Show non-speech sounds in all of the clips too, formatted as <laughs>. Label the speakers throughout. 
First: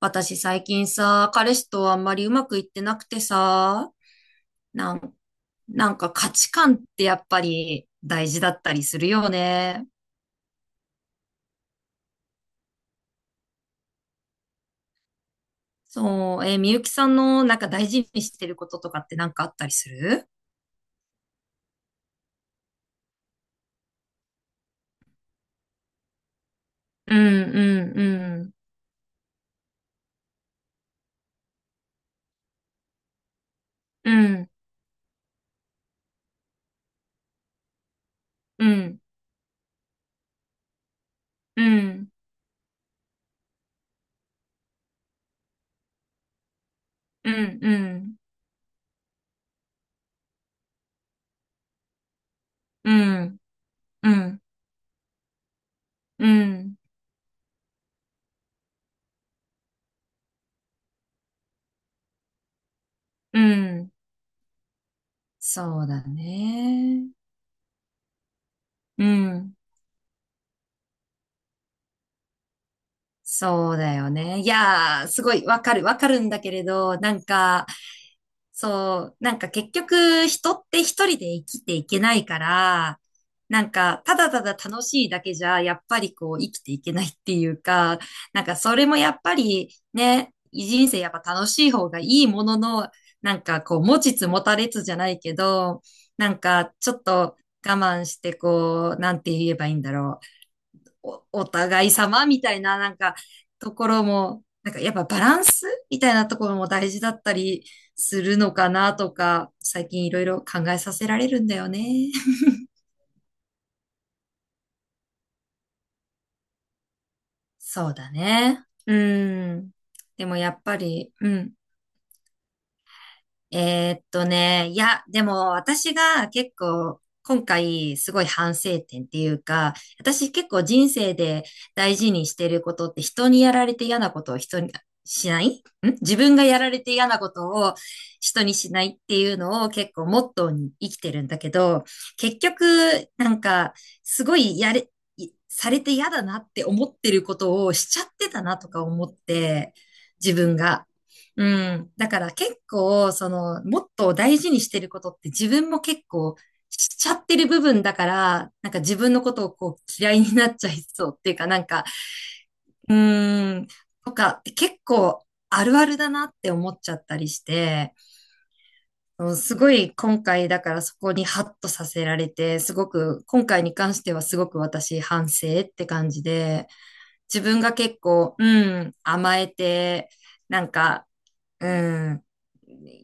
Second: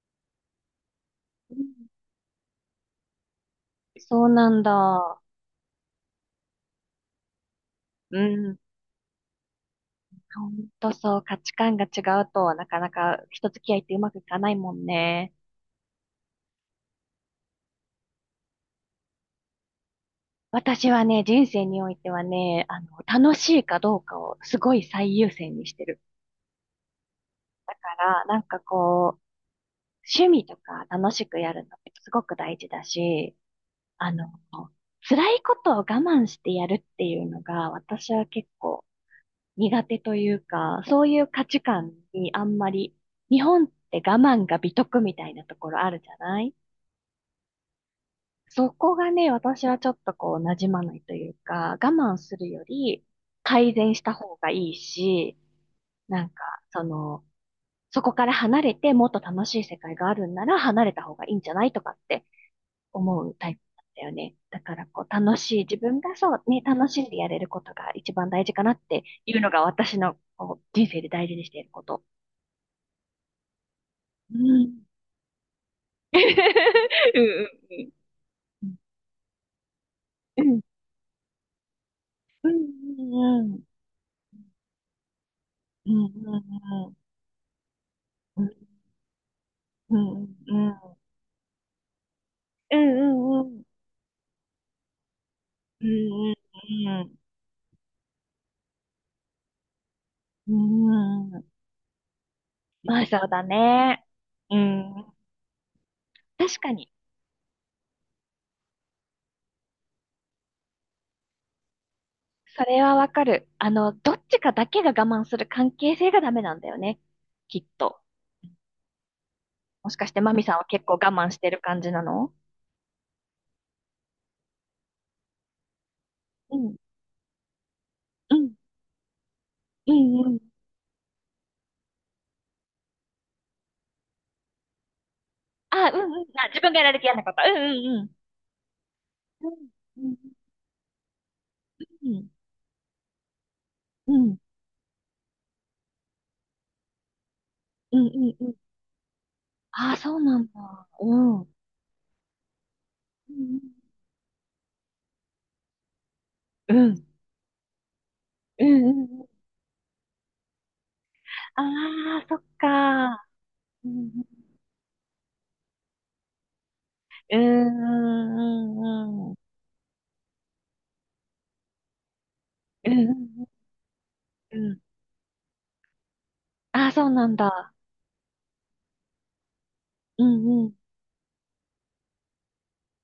Speaker 1: 私最近さ、
Speaker 2: う
Speaker 1: 彼氏
Speaker 2: ん。
Speaker 1: とあんまりうまくいってなくてさ、
Speaker 2: そうなん
Speaker 1: なん、
Speaker 2: だ。
Speaker 1: なんか価値観ってやっぱり
Speaker 2: う
Speaker 1: 大事だ
Speaker 2: ん。
Speaker 1: ったりするよね。
Speaker 2: ほんとそう、価値観が違うと、なかなか人付き合いってうまくいかないもんね。
Speaker 1: そう、みゆきさんのなんか大事にしてることとかってなんかあったりする？
Speaker 2: 私はね、人生においてはね、楽しいかどうかをすごい最優先にしてる
Speaker 1: うん。
Speaker 2: か
Speaker 1: うん。
Speaker 2: ら、な
Speaker 1: う
Speaker 2: ん
Speaker 1: ん。
Speaker 2: かこう、趣味とか楽しくやるのってすごく大事だし、
Speaker 1: う
Speaker 2: あの、
Speaker 1: ん。
Speaker 2: 辛いことを我慢してやるっていうのが、私は結
Speaker 1: う
Speaker 2: 構
Speaker 1: ん。
Speaker 2: 苦手というか、そういう価値
Speaker 1: う
Speaker 2: 観
Speaker 1: ん。
Speaker 2: にあんまり、日本って我慢が美徳みたいなところあるじゃない。
Speaker 1: うん。うん。
Speaker 2: そこがね、私はちょっとこう、馴染まないというか、我慢するよ
Speaker 1: う
Speaker 2: り
Speaker 1: ん。
Speaker 2: 改善し
Speaker 1: う
Speaker 2: た方
Speaker 1: ん。
Speaker 2: がいいし、な
Speaker 1: う
Speaker 2: んか、
Speaker 1: ん。
Speaker 2: その、そこから離れてもっと楽しい世界があるんなら離れた方がいいんじゃないとかって思う
Speaker 1: う
Speaker 2: タイプだっ
Speaker 1: ん。
Speaker 2: たよね。だからこう楽しい、自
Speaker 1: そう
Speaker 2: 分
Speaker 1: だ
Speaker 2: がそうね、楽し
Speaker 1: ね。
Speaker 2: んでやれることが一番大事かなって
Speaker 1: う
Speaker 2: いうの
Speaker 1: ん。
Speaker 2: が私のこう人生で大事にしていること。
Speaker 1: そうだよ
Speaker 2: う
Speaker 1: ね。い
Speaker 2: ん。
Speaker 1: やー、すごいわかる、わかるんだけれど、な
Speaker 2: <laughs>
Speaker 1: ん
Speaker 2: う
Speaker 1: か、
Speaker 2: ん
Speaker 1: そう、なんか結局
Speaker 2: う
Speaker 1: 人
Speaker 2: ん。
Speaker 1: って一人で生きていけないか
Speaker 2: う
Speaker 1: ら、
Speaker 2: ん。うん。
Speaker 1: なんかただただ楽しいだけじゃやっ
Speaker 2: う
Speaker 1: ぱりこう生きていけ
Speaker 2: ん。
Speaker 1: ないっていうか、
Speaker 2: う
Speaker 1: な
Speaker 2: ん。
Speaker 1: ん
Speaker 2: う
Speaker 1: かそ
Speaker 2: ん。
Speaker 1: れもやっぱり
Speaker 2: うん。
Speaker 1: ね、
Speaker 2: う
Speaker 1: 人
Speaker 2: ん。
Speaker 1: 生やっぱ楽しい方がいいもの
Speaker 2: う
Speaker 1: の、な
Speaker 2: ん。
Speaker 1: ん
Speaker 2: う
Speaker 1: か
Speaker 2: ん。
Speaker 1: こう持ちつ持たれつじゃないけど、
Speaker 2: う
Speaker 1: なんかちょっ
Speaker 2: ん。
Speaker 1: と我慢してこう、なんて言えばいいんだろう。
Speaker 2: う
Speaker 1: お、
Speaker 2: ん。
Speaker 1: お互い様みたいな、なん
Speaker 2: まあ
Speaker 1: か、
Speaker 2: そうだ
Speaker 1: ところ
Speaker 2: ね。
Speaker 1: も、
Speaker 2: う
Speaker 1: なんかやっぱ
Speaker 2: ん。
Speaker 1: バランスみたいなとこ
Speaker 2: 確
Speaker 1: ろも
Speaker 2: かに。
Speaker 1: 大事だったりするのかなとか、最近いろいろ考えさせられるんだよね。<laughs>
Speaker 2: それはわかる。どっちかだけが我慢する関係性がダメなんだよね。きっ
Speaker 1: そう
Speaker 2: と。
Speaker 1: だね。うん。
Speaker 2: もしかして
Speaker 1: で
Speaker 2: マ
Speaker 1: も
Speaker 2: ミ
Speaker 1: や
Speaker 2: さん
Speaker 1: っ
Speaker 2: は
Speaker 1: ぱ
Speaker 2: 結構
Speaker 1: り、
Speaker 2: 我
Speaker 1: う
Speaker 2: 慢して
Speaker 1: ん。
Speaker 2: る感じなの？
Speaker 1: いや、でも私が結
Speaker 2: うん。
Speaker 1: 構今回すごい
Speaker 2: うん。
Speaker 1: 反省点っていうか、
Speaker 2: うんう
Speaker 1: 私
Speaker 2: ん。
Speaker 1: 結構人生で大事にしてることって人にやられて嫌なことを人にしないん
Speaker 2: あ、うんう
Speaker 1: 自
Speaker 2: ん。う
Speaker 1: 分が
Speaker 2: あ、
Speaker 1: や
Speaker 2: 自
Speaker 1: ら
Speaker 2: 分が
Speaker 1: れ
Speaker 2: やら
Speaker 1: て
Speaker 2: れて
Speaker 1: 嫌
Speaker 2: 嫌
Speaker 1: な
Speaker 2: な
Speaker 1: こ
Speaker 2: こと。
Speaker 1: と
Speaker 2: う
Speaker 1: を
Speaker 2: んうん
Speaker 1: 人にしないっていう
Speaker 2: う
Speaker 1: の
Speaker 2: ん。
Speaker 1: を結構
Speaker 2: うん。
Speaker 1: モットーに生きてるんだけど、
Speaker 2: うん。
Speaker 1: 結局なんか
Speaker 2: う
Speaker 1: すご
Speaker 2: ん。
Speaker 1: いやれ、いされて嫌だなって思ってることをし
Speaker 2: う
Speaker 1: ちゃっ
Speaker 2: んう
Speaker 1: て
Speaker 2: ん
Speaker 1: た
Speaker 2: うん。
Speaker 1: なとか思って、
Speaker 2: ああー、そう
Speaker 1: 自
Speaker 2: なん
Speaker 1: 分が。
Speaker 2: だ。うん。う
Speaker 1: う
Speaker 2: ん
Speaker 1: ん。だから結構、その、もっと大事にしてることって自分も結構
Speaker 2: うん。う
Speaker 1: しち
Speaker 2: ん。
Speaker 1: ゃってる部分だから、
Speaker 2: うん
Speaker 1: なんか
Speaker 2: う
Speaker 1: 自
Speaker 2: ん
Speaker 1: 分の
Speaker 2: うん。
Speaker 1: ことをこう嫌いになっちゃいそうっていうか、な
Speaker 2: あ
Speaker 1: んか、
Speaker 2: あー、そっ
Speaker 1: う
Speaker 2: か。
Speaker 1: ーん、
Speaker 2: う
Speaker 1: と
Speaker 2: ん。
Speaker 1: かって結構あるあるだなって思っちゃったり
Speaker 2: う
Speaker 1: し
Speaker 2: ん
Speaker 1: て、
Speaker 2: うんうん
Speaker 1: う
Speaker 2: う
Speaker 1: ん
Speaker 2: ん。
Speaker 1: すごい今回だからそこにハッとさせられて、すご
Speaker 2: うんう
Speaker 1: く、今
Speaker 2: ん
Speaker 1: 回に関してはすご
Speaker 2: う
Speaker 1: く
Speaker 2: ん。
Speaker 1: 私反省って感じで、
Speaker 2: ああー、そうなん
Speaker 1: 自分
Speaker 2: だ。
Speaker 1: が結構、うん、甘えて、
Speaker 2: う
Speaker 1: な
Speaker 2: んう
Speaker 1: ん
Speaker 2: ん。
Speaker 1: か、うん、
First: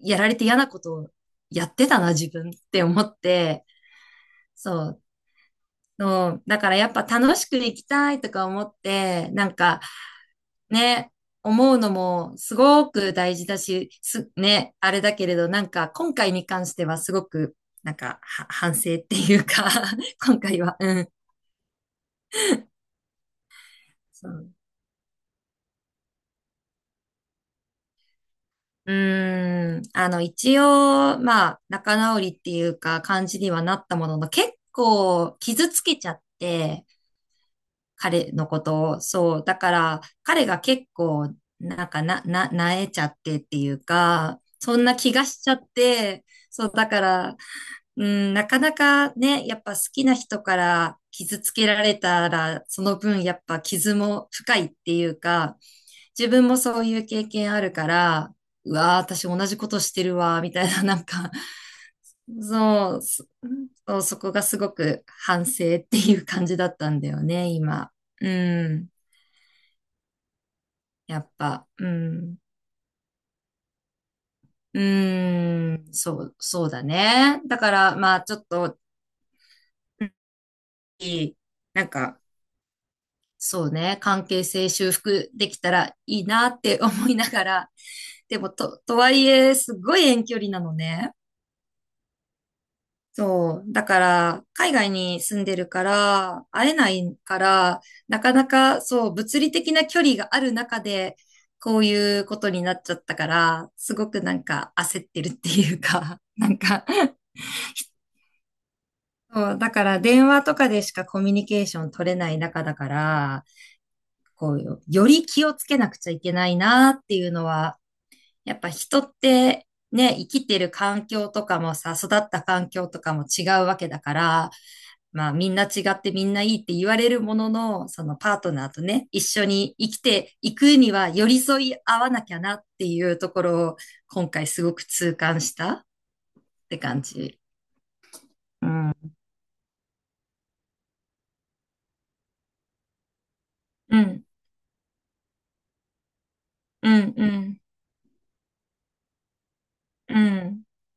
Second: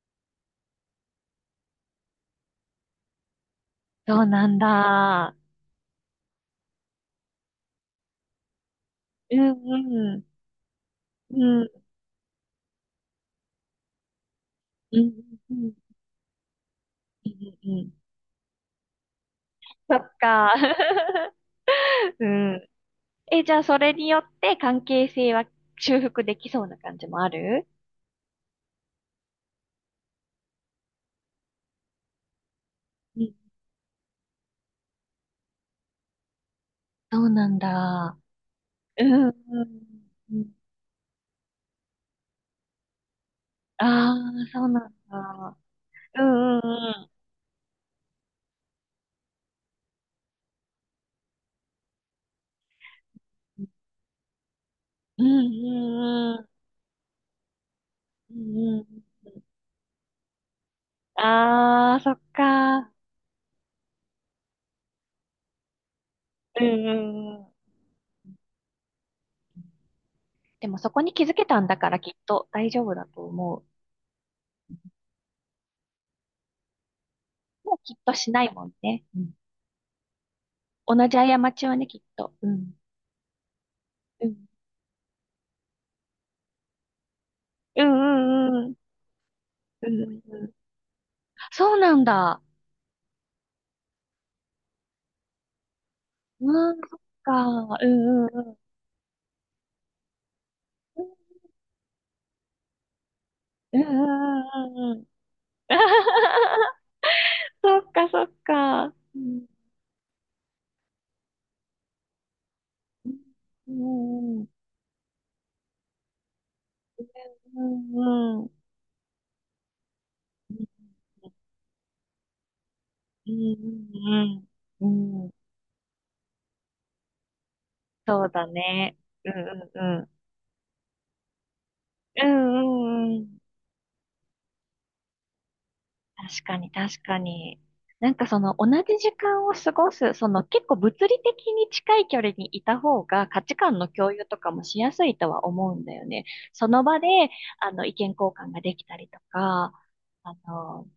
Speaker 1: やられて嫌なことをやってたな、自分って思って、
Speaker 2: そうなん
Speaker 1: そう。
Speaker 2: だ。
Speaker 1: そうだからやっぱ楽しく生きたいとか思って、
Speaker 2: うん
Speaker 1: なんか
Speaker 2: うん。
Speaker 1: ね、
Speaker 2: う
Speaker 1: 思う
Speaker 2: ん
Speaker 1: のもすごく大事だし、ね、あ
Speaker 2: う
Speaker 1: れだ
Speaker 2: ん
Speaker 1: けれど、
Speaker 2: う
Speaker 1: な
Speaker 2: んう
Speaker 1: ん
Speaker 2: ん。
Speaker 1: か今回に関してはすご
Speaker 2: うん
Speaker 1: く、
Speaker 2: うん。
Speaker 1: なんかは反省っていうか
Speaker 2: ああ、そっ
Speaker 1: <laughs> 今
Speaker 2: か。
Speaker 1: 回は、うん。
Speaker 2: うん。え、じゃあそれによっ
Speaker 1: そう
Speaker 2: て関係性は修復できそうな感じもある？
Speaker 1: 一応、まあ、仲直りっていうか、
Speaker 2: う
Speaker 1: 感
Speaker 2: ん。
Speaker 1: じにはなったものの、結構傷つけちゃって、
Speaker 2: そうなんだ。
Speaker 1: 彼のことを。
Speaker 2: うんうん
Speaker 1: そう。だから、
Speaker 2: う
Speaker 1: 彼
Speaker 2: ん。
Speaker 1: が結構、なんかなえちゃってっていう
Speaker 2: あ
Speaker 1: か、
Speaker 2: あ、そう
Speaker 1: そん
Speaker 2: なん
Speaker 1: な気がしちゃ
Speaker 2: だ。
Speaker 1: っ
Speaker 2: う
Speaker 1: て、
Speaker 2: んう
Speaker 1: そう、だ
Speaker 2: んう
Speaker 1: か
Speaker 2: ん。
Speaker 1: ら、うん、なかなかね、やっぱ好きな人から傷つけられたら、その分やっぱ傷も深いっていうか、
Speaker 2: うん
Speaker 1: 自
Speaker 2: うんう
Speaker 1: 分
Speaker 2: ん。
Speaker 1: もそういう経験あるから、
Speaker 2: うんう
Speaker 1: う
Speaker 2: んう
Speaker 1: わー、私同じことしてるわ、みたいな、なん
Speaker 2: ん。
Speaker 1: か、
Speaker 2: ああ、そっか。
Speaker 1: そう、そそう、そこがすごく反省っていう感じ
Speaker 2: うん
Speaker 1: だった
Speaker 2: う
Speaker 1: んだよ
Speaker 2: んう
Speaker 1: ね、
Speaker 2: ん。
Speaker 1: 今。うん。
Speaker 2: でもそこに
Speaker 1: や
Speaker 2: 気
Speaker 1: っ
Speaker 2: づけた
Speaker 1: ぱ、
Speaker 2: んだ
Speaker 1: う
Speaker 2: からきっ
Speaker 1: ん。
Speaker 2: と大丈夫だと思う。
Speaker 1: そう、そうだね。だか
Speaker 2: もうきっ
Speaker 1: ら、
Speaker 2: と
Speaker 1: まあ、
Speaker 2: し
Speaker 1: ちょ
Speaker 2: な
Speaker 1: っ
Speaker 2: いもん
Speaker 1: と、
Speaker 2: ね。うん、同じ
Speaker 1: いい、
Speaker 2: 過ちは
Speaker 1: な
Speaker 2: ね、
Speaker 1: ん
Speaker 2: きっ
Speaker 1: か、
Speaker 2: と。うん。
Speaker 1: そうね、
Speaker 2: う
Speaker 1: 関
Speaker 2: ん。
Speaker 1: 係性修復できたらいいなって思いながら、
Speaker 2: う
Speaker 1: で
Speaker 2: ん
Speaker 1: も、
Speaker 2: うんうん。
Speaker 1: とはいえ、す
Speaker 2: うん
Speaker 1: ごい
Speaker 2: うん
Speaker 1: 遠距
Speaker 2: う
Speaker 1: 離
Speaker 2: ん。
Speaker 1: なのね。
Speaker 2: そうなんだ。
Speaker 1: そう。だから、海外に住んでるから、会
Speaker 2: う
Speaker 1: え
Speaker 2: ん、
Speaker 1: な
Speaker 2: そっ
Speaker 1: いか
Speaker 2: か。
Speaker 1: ら、
Speaker 2: う
Speaker 1: な
Speaker 2: んう
Speaker 1: か
Speaker 2: ん
Speaker 1: な
Speaker 2: うん。
Speaker 1: か、そう、物理的な距離がある中で、こういうことになっちゃったから、
Speaker 2: うんう
Speaker 1: すごくなん
Speaker 2: んう
Speaker 1: か
Speaker 2: んうんう
Speaker 1: 焦っ
Speaker 2: ん。
Speaker 1: てるっていうか、<laughs> なん
Speaker 2: <laughs>
Speaker 1: か、
Speaker 2: そっか、そっか。うん、
Speaker 1: そう、だから電話とかでしかコミュニケーション取れない中だから、
Speaker 2: うん、うん、
Speaker 1: こう、より気をつけなくちゃいけないなっていうの
Speaker 2: う
Speaker 1: は、
Speaker 2: ん、う
Speaker 1: やっぱ人ってね、生きてる環境とかもさ、育った環境とかも
Speaker 2: ん、
Speaker 1: 違うわけだ
Speaker 2: う
Speaker 1: か
Speaker 2: ん、
Speaker 1: ら、
Speaker 2: うん、う
Speaker 1: ま
Speaker 2: ん、
Speaker 1: あみんな違ってみんないいって言われるものの、その
Speaker 2: そう
Speaker 1: パー
Speaker 2: だ
Speaker 1: トナーと
Speaker 2: ね。
Speaker 1: ね、一
Speaker 2: うん、
Speaker 1: 緒
Speaker 2: う
Speaker 1: に生
Speaker 2: ん、
Speaker 1: き
Speaker 2: うん。
Speaker 1: ていくには寄り添い合わな
Speaker 2: う
Speaker 1: きゃなってい
Speaker 2: ん、うん、
Speaker 1: う
Speaker 2: う
Speaker 1: と
Speaker 2: ん。
Speaker 1: ころを今回すごく痛感したっ
Speaker 2: 確かに、
Speaker 1: て
Speaker 2: 確
Speaker 1: 感
Speaker 2: か
Speaker 1: じ。
Speaker 2: に。なんかその
Speaker 1: う
Speaker 2: 同じ
Speaker 1: ん。
Speaker 2: 時間を過ごす、その結構物理的に近い距離にいた方が価値観の
Speaker 1: う
Speaker 2: 共
Speaker 1: ん、
Speaker 2: 有とかもしやすいとは思うんだよね。その
Speaker 1: う
Speaker 2: 場で、
Speaker 1: ん、うん、
Speaker 2: 意見交換ができたりとか、
Speaker 1: う
Speaker 2: あ
Speaker 1: ん、
Speaker 2: の、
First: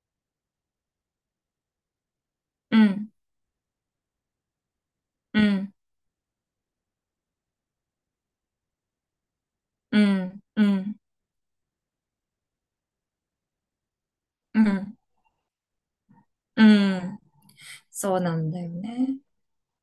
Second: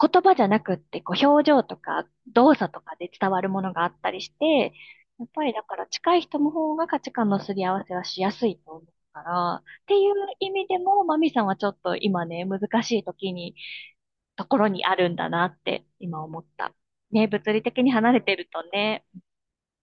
Speaker 2: 言葉じゃなくって、こう、表情とか動作
Speaker 1: う
Speaker 2: とかで
Speaker 1: ん、
Speaker 2: 伝わるものがあったりして、やっ
Speaker 1: う
Speaker 2: ぱりだ
Speaker 1: ん、
Speaker 2: から近い人の方が価値観のすり合わせはしやすいと思うから、って
Speaker 1: う
Speaker 2: いう
Speaker 1: ん、
Speaker 2: 意
Speaker 1: う
Speaker 2: 味で
Speaker 1: ん、
Speaker 2: も、マミさんはちょっと今ね、難しい時に、とこ
Speaker 1: う
Speaker 2: ろにあ
Speaker 1: ん、
Speaker 2: るんだなって今思っ
Speaker 1: う
Speaker 2: た。
Speaker 1: ん。
Speaker 2: ね、物理的に離
Speaker 1: そう
Speaker 2: れて
Speaker 1: な
Speaker 2: る
Speaker 1: んだ
Speaker 2: と
Speaker 1: よ
Speaker 2: ね、
Speaker 1: ね。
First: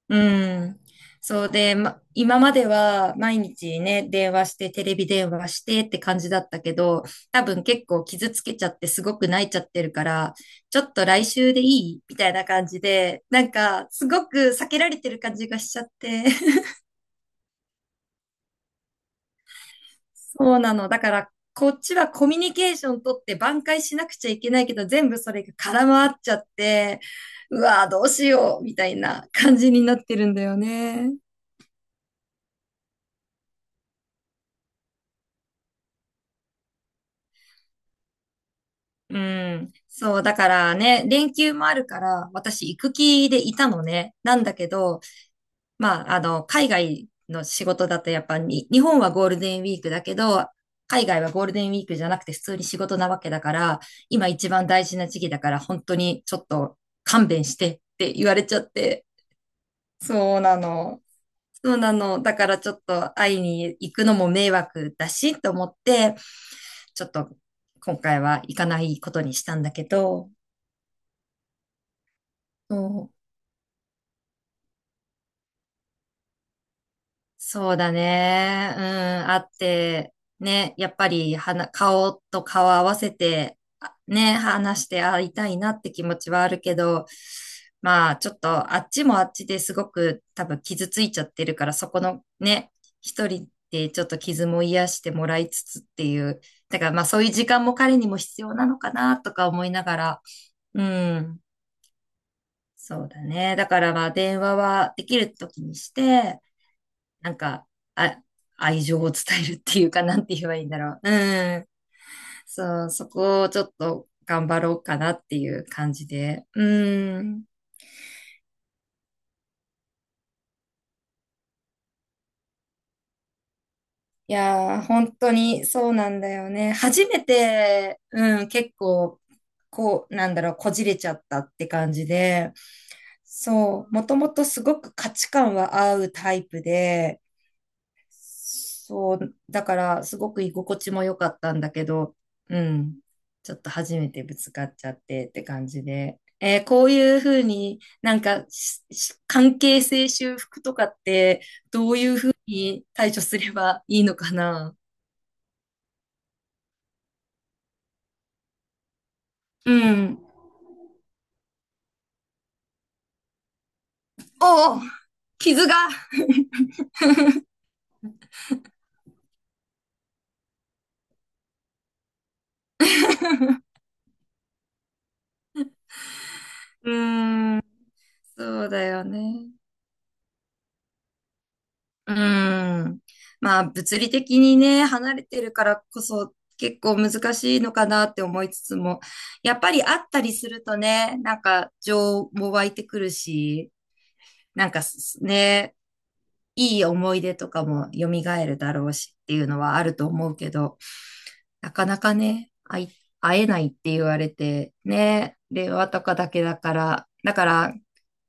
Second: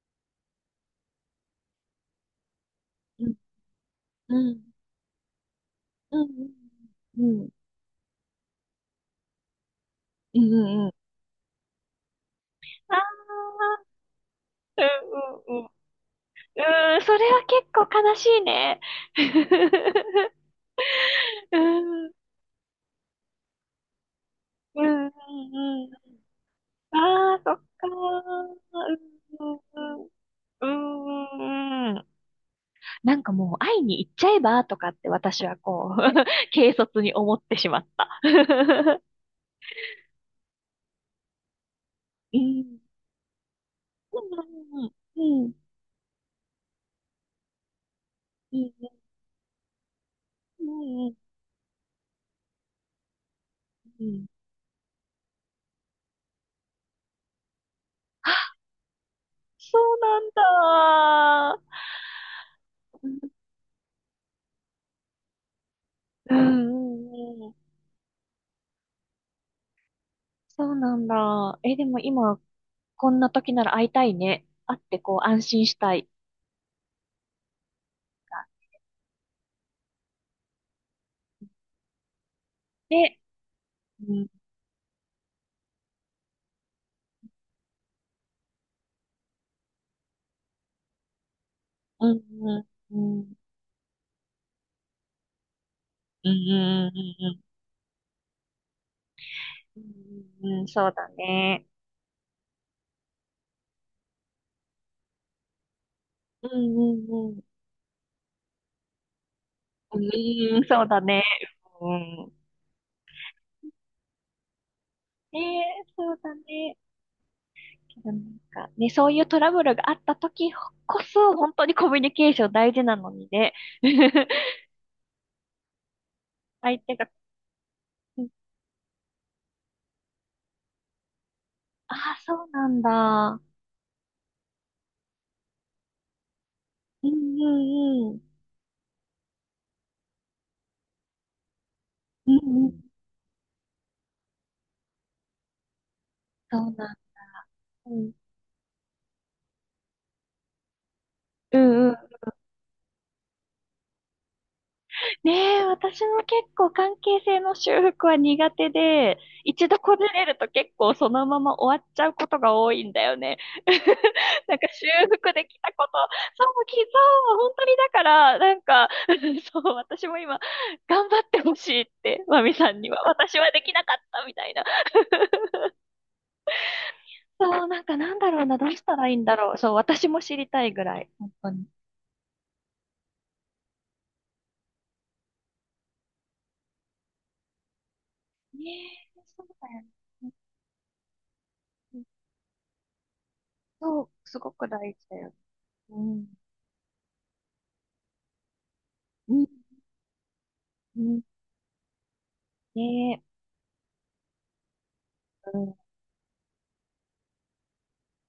Speaker 1: うん。そうで、ま、今までは
Speaker 2: うん、
Speaker 1: 毎日ね、電話
Speaker 2: う
Speaker 1: し
Speaker 2: ん、
Speaker 1: て、テレビ電話してって感
Speaker 2: う
Speaker 1: じだっ
Speaker 2: ん、
Speaker 1: たけど、
Speaker 2: う
Speaker 1: 多
Speaker 2: ん、
Speaker 1: 分結構傷つけちゃってすごく泣いちゃってるから、
Speaker 2: うん、うん、
Speaker 1: ちょ
Speaker 2: うん。うん。
Speaker 1: っと来週でいいみたいな感じ
Speaker 2: ああ、
Speaker 1: で、なんかすごく避け
Speaker 2: う
Speaker 1: られてる感じ
Speaker 2: ん、
Speaker 1: が
Speaker 2: うん、うん。う
Speaker 1: しちゃって。<laughs>
Speaker 2: ーん、それは結構悲しいね。<laughs>
Speaker 1: そうなの。だから、
Speaker 2: うー
Speaker 1: こっちは
Speaker 2: ん。
Speaker 1: コミュニケーション取って挽回しなくちゃいけないけ
Speaker 2: う
Speaker 1: ど、
Speaker 2: ん
Speaker 1: 全
Speaker 2: うん
Speaker 1: 部それが空
Speaker 2: う
Speaker 1: 回
Speaker 2: ん。
Speaker 1: っちゃっ
Speaker 2: あ
Speaker 1: て、
Speaker 2: あ、そっ
Speaker 1: うわ
Speaker 2: か
Speaker 1: ー
Speaker 2: ー。
Speaker 1: どうしようみたいな
Speaker 2: うんう
Speaker 1: 感
Speaker 2: ん
Speaker 1: じになっ
Speaker 2: うん。
Speaker 1: てるんだよ
Speaker 2: う
Speaker 1: ね。
Speaker 2: んうんうん。なんかもう会いに行っちゃえばとかって私はこう、<laughs> 軽率に思ってしまった。<laughs>
Speaker 1: うん。そう、だからね、連休もあるから、
Speaker 2: う
Speaker 1: 私行
Speaker 2: ん。
Speaker 1: く気でいたのね。
Speaker 2: う
Speaker 1: なんだけ
Speaker 2: ん
Speaker 1: ど、
Speaker 2: うんうん。
Speaker 1: まあ、海外の仕事だとやっぱ
Speaker 2: う
Speaker 1: に、
Speaker 2: ん
Speaker 1: 日本はゴールデンウィークだけど、
Speaker 2: うんうん
Speaker 1: 海
Speaker 2: うん
Speaker 1: 外はゴールデンウィークじゃなくて普通に仕事なわけだから、
Speaker 2: うん。
Speaker 1: 今一番大事な時期だから、本当にちょっと勘弁してって言われちゃって。
Speaker 2: そう
Speaker 1: そうな
Speaker 2: なん
Speaker 1: の。そう
Speaker 2: だ。
Speaker 1: なの。だからちょっ
Speaker 2: う
Speaker 1: と
Speaker 2: ん
Speaker 1: 会いに行くのも迷惑だし、と思って、
Speaker 2: う
Speaker 1: ちょっと
Speaker 2: んうん。
Speaker 1: 今回は行かないことにしたんだけど、
Speaker 2: そうなんだ。え、でも今、
Speaker 1: そ
Speaker 2: こんな
Speaker 1: う。
Speaker 2: 時なら会いたいね。会ってこう安心したい。
Speaker 1: そうだね。うん、あって、ね、やっぱり顔と顔合わせ
Speaker 2: で、
Speaker 1: て、あ
Speaker 2: うん
Speaker 1: ね、話して会いたいなって気持ちはあるけど、まあ、ちょっとあっちもあっちですごく多分傷ついちゃってるから、そこ
Speaker 2: う
Speaker 1: の
Speaker 2: ん、う
Speaker 1: ね、
Speaker 2: ん、う
Speaker 1: 一
Speaker 2: ん、
Speaker 1: 人でちょっと傷も癒してもらいつつってい
Speaker 2: うん、
Speaker 1: う、だか
Speaker 2: う
Speaker 1: らまあそう
Speaker 2: ん、
Speaker 1: い
Speaker 2: う
Speaker 1: う
Speaker 2: ん、
Speaker 1: 時間も彼にも必要なのかなとか思い
Speaker 2: う
Speaker 1: ながら、
Speaker 2: んうん。
Speaker 1: う
Speaker 2: そうだ
Speaker 1: ん、
Speaker 2: ね。
Speaker 1: そうだね。だからまあ電話はできる時にして、
Speaker 2: うん、うん、う
Speaker 1: なん
Speaker 2: ん。
Speaker 1: か、あ、愛情を伝えるっていうか、なんて言えば
Speaker 2: う
Speaker 1: い
Speaker 2: ん、
Speaker 1: いんだ
Speaker 2: そう
Speaker 1: ろ
Speaker 2: だ
Speaker 1: う。う
Speaker 2: ね。
Speaker 1: ん。
Speaker 2: うん。
Speaker 1: そう、そこをちょっと頑張ろうかなって
Speaker 2: ね
Speaker 1: い
Speaker 2: え、
Speaker 1: う感じ
Speaker 2: そうだ
Speaker 1: で。
Speaker 2: ね。
Speaker 1: うん。
Speaker 2: けどなんか、ね、そういうトラブルがあった時こそ、本当にコミュニケーション大事なのにね。
Speaker 1: い
Speaker 2: <laughs>
Speaker 1: やー、本当にそうなんだよね。
Speaker 2: 相手
Speaker 1: 初
Speaker 2: が、
Speaker 1: めて、
Speaker 2: うん。
Speaker 1: うん、結構、こう、なんだろう、こじれちゃったって感
Speaker 2: あ
Speaker 1: じ
Speaker 2: あ、そう
Speaker 1: で、
Speaker 2: なんだ。
Speaker 1: そう、もともとすごく価値観は合うタイプ
Speaker 2: う
Speaker 1: で、
Speaker 2: ん、うん、うん。
Speaker 1: そう、だからすごく居心地も良かったんだけど、
Speaker 2: う
Speaker 1: う
Speaker 2: ん、うん。
Speaker 1: ん、ちょっと初めてぶつかっちゃってって感じで。
Speaker 2: そう
Speaker 1: こう
Speaker 2: なん。
Speaker 1: いうふうに
Speaker 2: うん、
Speaker 1: なんか関係性修復とかって
Speaker 2: うん、
Speaker 1: ど
Speaker 2: うん。
Speaker 1: ういうふうに対処すればいいのかな？
Speaker 2: ねえ、私も結構関係性の修復は苦手で、一
Speaker 1: う
Speaker 2: 度こじ
Speaker 1: ん。
Speaker 2: れると結構そのまま終わっちゃうことが多いんだよね。<laughs> なんか
Speaker 1: おお、
Speaker 2: 修復でき
Speaker 1: 傷
Speaker 2: た
Speaker 1: が。
Speaker 2: こと、そう、きそう、本当にだから、なんか、<laughs> そう、私も今、頑張ってほしいって、マミさんには、私は
Speaker 1: <laughs>
Speaker 2: できなかったみたいな。
Speaker 1: うん
Speaker 2: そう、なんかなんだろうな、
Speaker 1: そ
Speaker 2: ど
Speaker 1: う
Speaker 2: うし
Speaker 1: だ
Speaker 2: た
Speaker 1: よ
Speaker 2: らいいんだ
Speaker 1: ね。
Speaker 2: ろう。そう、私も知りたいぐらい、本当に。
Speaker 1: うーん。まあ、物理的にね、離れてるからこそ結構難しいのかなって思い
Speaker 2: ね
Speaker 1: つつも、
Speaker 2: え、そう
Speaker 1: やっ
Speaker 2: だ
Speaker 1: ぱ
Speaker 2: よ
Speaker 1: り
Speaker 2: ね。
Speaker 1: 会ったりするとね、なんか情も湧いてくるし、
Speaker 2: そう、すご
Speaker 1: な
Speaker 2: く
Speaker 1: んか
Speaker 2: 大事だよね。
Speaker 1: ね、
Speaker 2: うん。
Speaker 1: いい思い出とかも蘇るだろうしっ
Speaker 2: う
Speaker 1: てい
Speaker 2: ん
Speaker 1: うのはあると思うけど、
Speaker 2: うん、
Speaker 1: なかなかね、
Speaker 2: ねえ、
Speaker 1: 会えないって言われて、ね、
Speaker 2: う
Speaker 1: 令
Speaker 2: ん、
Speaker 1: 和とかだけだから、だから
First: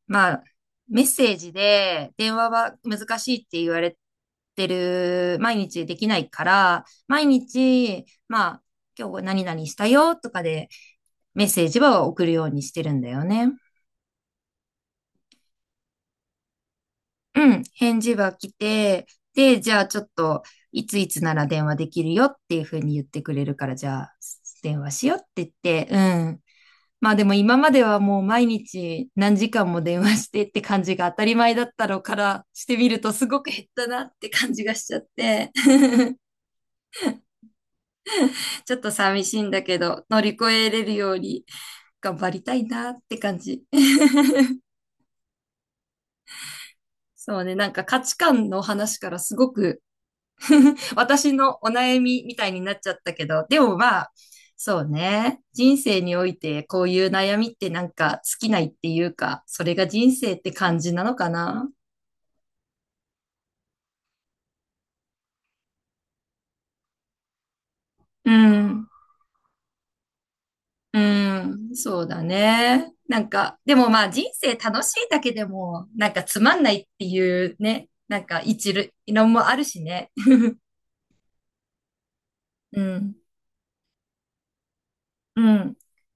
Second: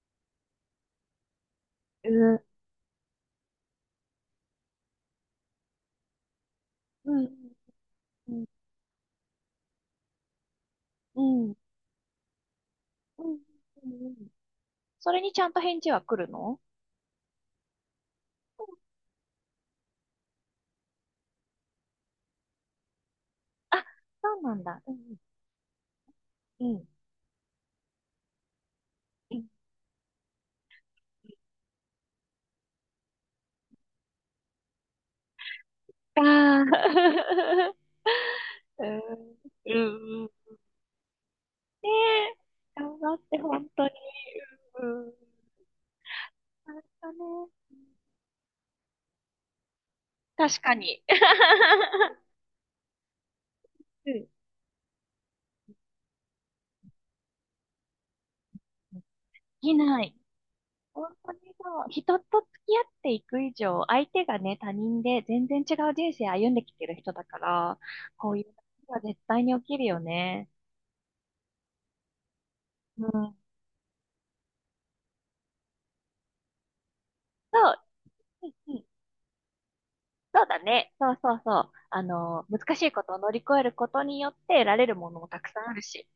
Speaker 1: まあ、メッセージで電話は難しいって言われてる、毎日できないから、
Speaker 2: うん、
Speaker 1: 毎
Speaker 2: うん、
Speaker 1: 日、
Speaker 2: うん、
Speaker 1: まあ、今日何々したよとかで
Speaker 2: うん、
Speaker 1: メッ
Speaker 2: うん、
Speaker 1: セージは送るようにしてるんだ
Speaker 2: う
Speaker 1: よ
Speaker 2: ん、
Speaker 1: ね。
Speaker 2: うん。それにちゃんと返事は来るの？
Speaker 1: うん、返事は来
Speaker 2: うん。
Speaker 1: て、で、じゃあちょっと、いついつなら電話できるよっていうふうに言ってくれるから、
Speaker 2: あ、
Speaker 1: じゃあ
Speaker 2: そうなん
Speaker 1: 電
Speaker 2: だ。
Speaker 1: 話
Speaker 2: う
Speaker 1: しよ
Speaker 2: ん、
Speaker 1: うって言って、うん、
Speaker 2: うん、
Speaker 1: まあでも今まではもう毎日
Speaker 2: う
Speaker 1: 何
Speaker 2: ん。
Speaker 1: 時間も電話してって感じが当たり前だったのからしてみるとすごく減ったなって感じがしちゃって、<laughs>
Speaker 2: ああー、
Speaker 1: ちょ
Speaker 2: <laughs>
Speaker 1: っ
Speaker 2: う
Speaker 1: と
Speaker 2: ん、
Speaker 1: 寂しいんだ
Speaker 2: う
Speaker 1: けど乗
Speaker 2: ん、う
Speaker 1: り
Speaker 2: ん。
Speaker 1: 越えれるように
Speaker 2: ね
Speaker 1: 頑張りたい
Speaker 2: え、
Speaker 1: なっ
Speaker 2: 頑張
Speaker 1: て
Speaker 2: って、
Speaker 1: 感
Speaker 2: 本
Speaker 1: じ。
Speaker 2: 当に。
Speaker 1: <laughs>
Speaker 2: うん、うん。あれだ
Speaker 1: そう
Speaker 2: ね。
Speaker 1: ね、なんか価値観の話からすごく
Speaker 2: 確かに。
Speaker 1: 私のお悩
Speaker 2: <laughs>
Speaker 1: みみたいになっちゃったけど、でもま
Speaker 2: う
Speaker 1: あ、
Speaker 2: ん。<laughs> で
Speaker 1: そうね。人生においてこういう悩みってなんか尽きないっていうか、そ
Speaker 2: き
Speaker 1: れが
Speaker 2: な
Speaker 1: 人
Speaker 2: い。
Speaker 1: 生って感じな
Speaker 2: 本
Speaker 1: のか
Speaker 2: 当に
Speaker 1: な。
Speaker 2: そう、人と付き合っていく以上、相手がね、他人で全然違う人生歩んできてる人だから、
Speaker 1: う
Speaker 2: こういうこ
Speaker 1: ん。
Speaker 2: とは絶対に起きるよね。
Speaker 1: うん、そうだね。
Speaker 2: う
Speaker 1: なん
Speaker 2: ん。
Speaker 1: か、でもまあ人生楽しいだけでも、なんかつまんないっていう
Speaker 2: そう、
Speaker 1: ね、なんか
Speaker 2: うん。
Speaker 1: 一論もあるしね。
Speaker 2: そうだね。そうそうそう。難
Speaker 1: う
Speaker 2: しいこと
Speaker 1: ん、
Speaker 2: を乗り越えることによって得られるものもた
Speaker 1: う
Speaker 2: くさんあ
Speaker 1: ん、
Speaker 2: るし。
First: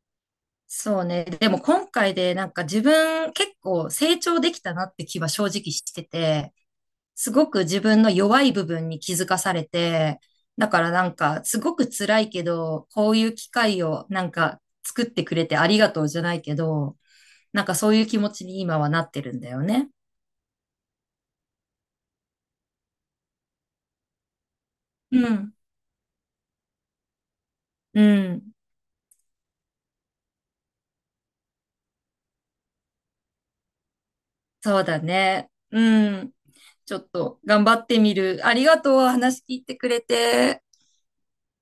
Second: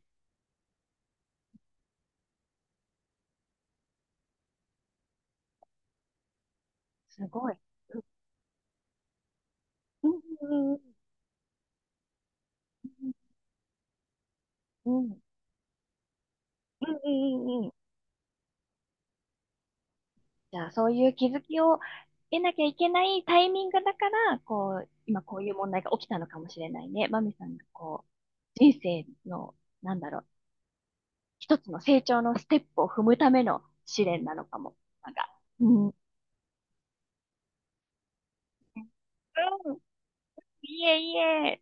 Speaker 1: そうね。でも今回でなんか自分結構成長できたなって気は正直してて、
Speaker 2: す
Speaker 1: す
Speaker 2: ご
Speaker 1: ご
Speaker 2: い。
Speaker 1: く自分の弱い部分に気づかされ
Speaker 2: う
Speaker 1: て、だ
Speaker 2: ん、うん、
Speaker 1: からなんかすごく辛いけど、こういう機会をなんか
Speaker 2: うん、うん、
Speaker 1: 作っ
Speaker 2: うん、
Speaker 1: てくれてありがとうじゃないけ
Speaker 2: うん、
Speaker 1: ど、
Speaker 2: うん、うんう
Speaker 1: な
Speaker 2: ん
Speaker 1: ん
Speaker 2: うん。
Speaker 1: かそういう気持ちに今はなってるんだよね。
Speaker 2: じゃあ、そういう気づきを得なきゃいけないタイミングだから、こう、
Speaker 1: う
Speaker 2: 今こうい
Speaker 1: ん。
Speaker 2: う問題が起きたのかもしれないね。マミさんが
Speaker 1: う
Speaker 2: こう、
Speaker 1: ん。
Speaker 2: 人生の、なんだろう、一つの成長のステップを踏むための試練なのかも。
Speaker 1: そうだ
Speaker 2: なんか、
Speaker 1: ね。
Speaker 2: う
Speaker 1: う
Speaker 2: ん。うん。
Speaker 1: ん。ちょっと頑張ってみる。ありがとう。話聞いてくれて。
Speaker 2: いえいえ。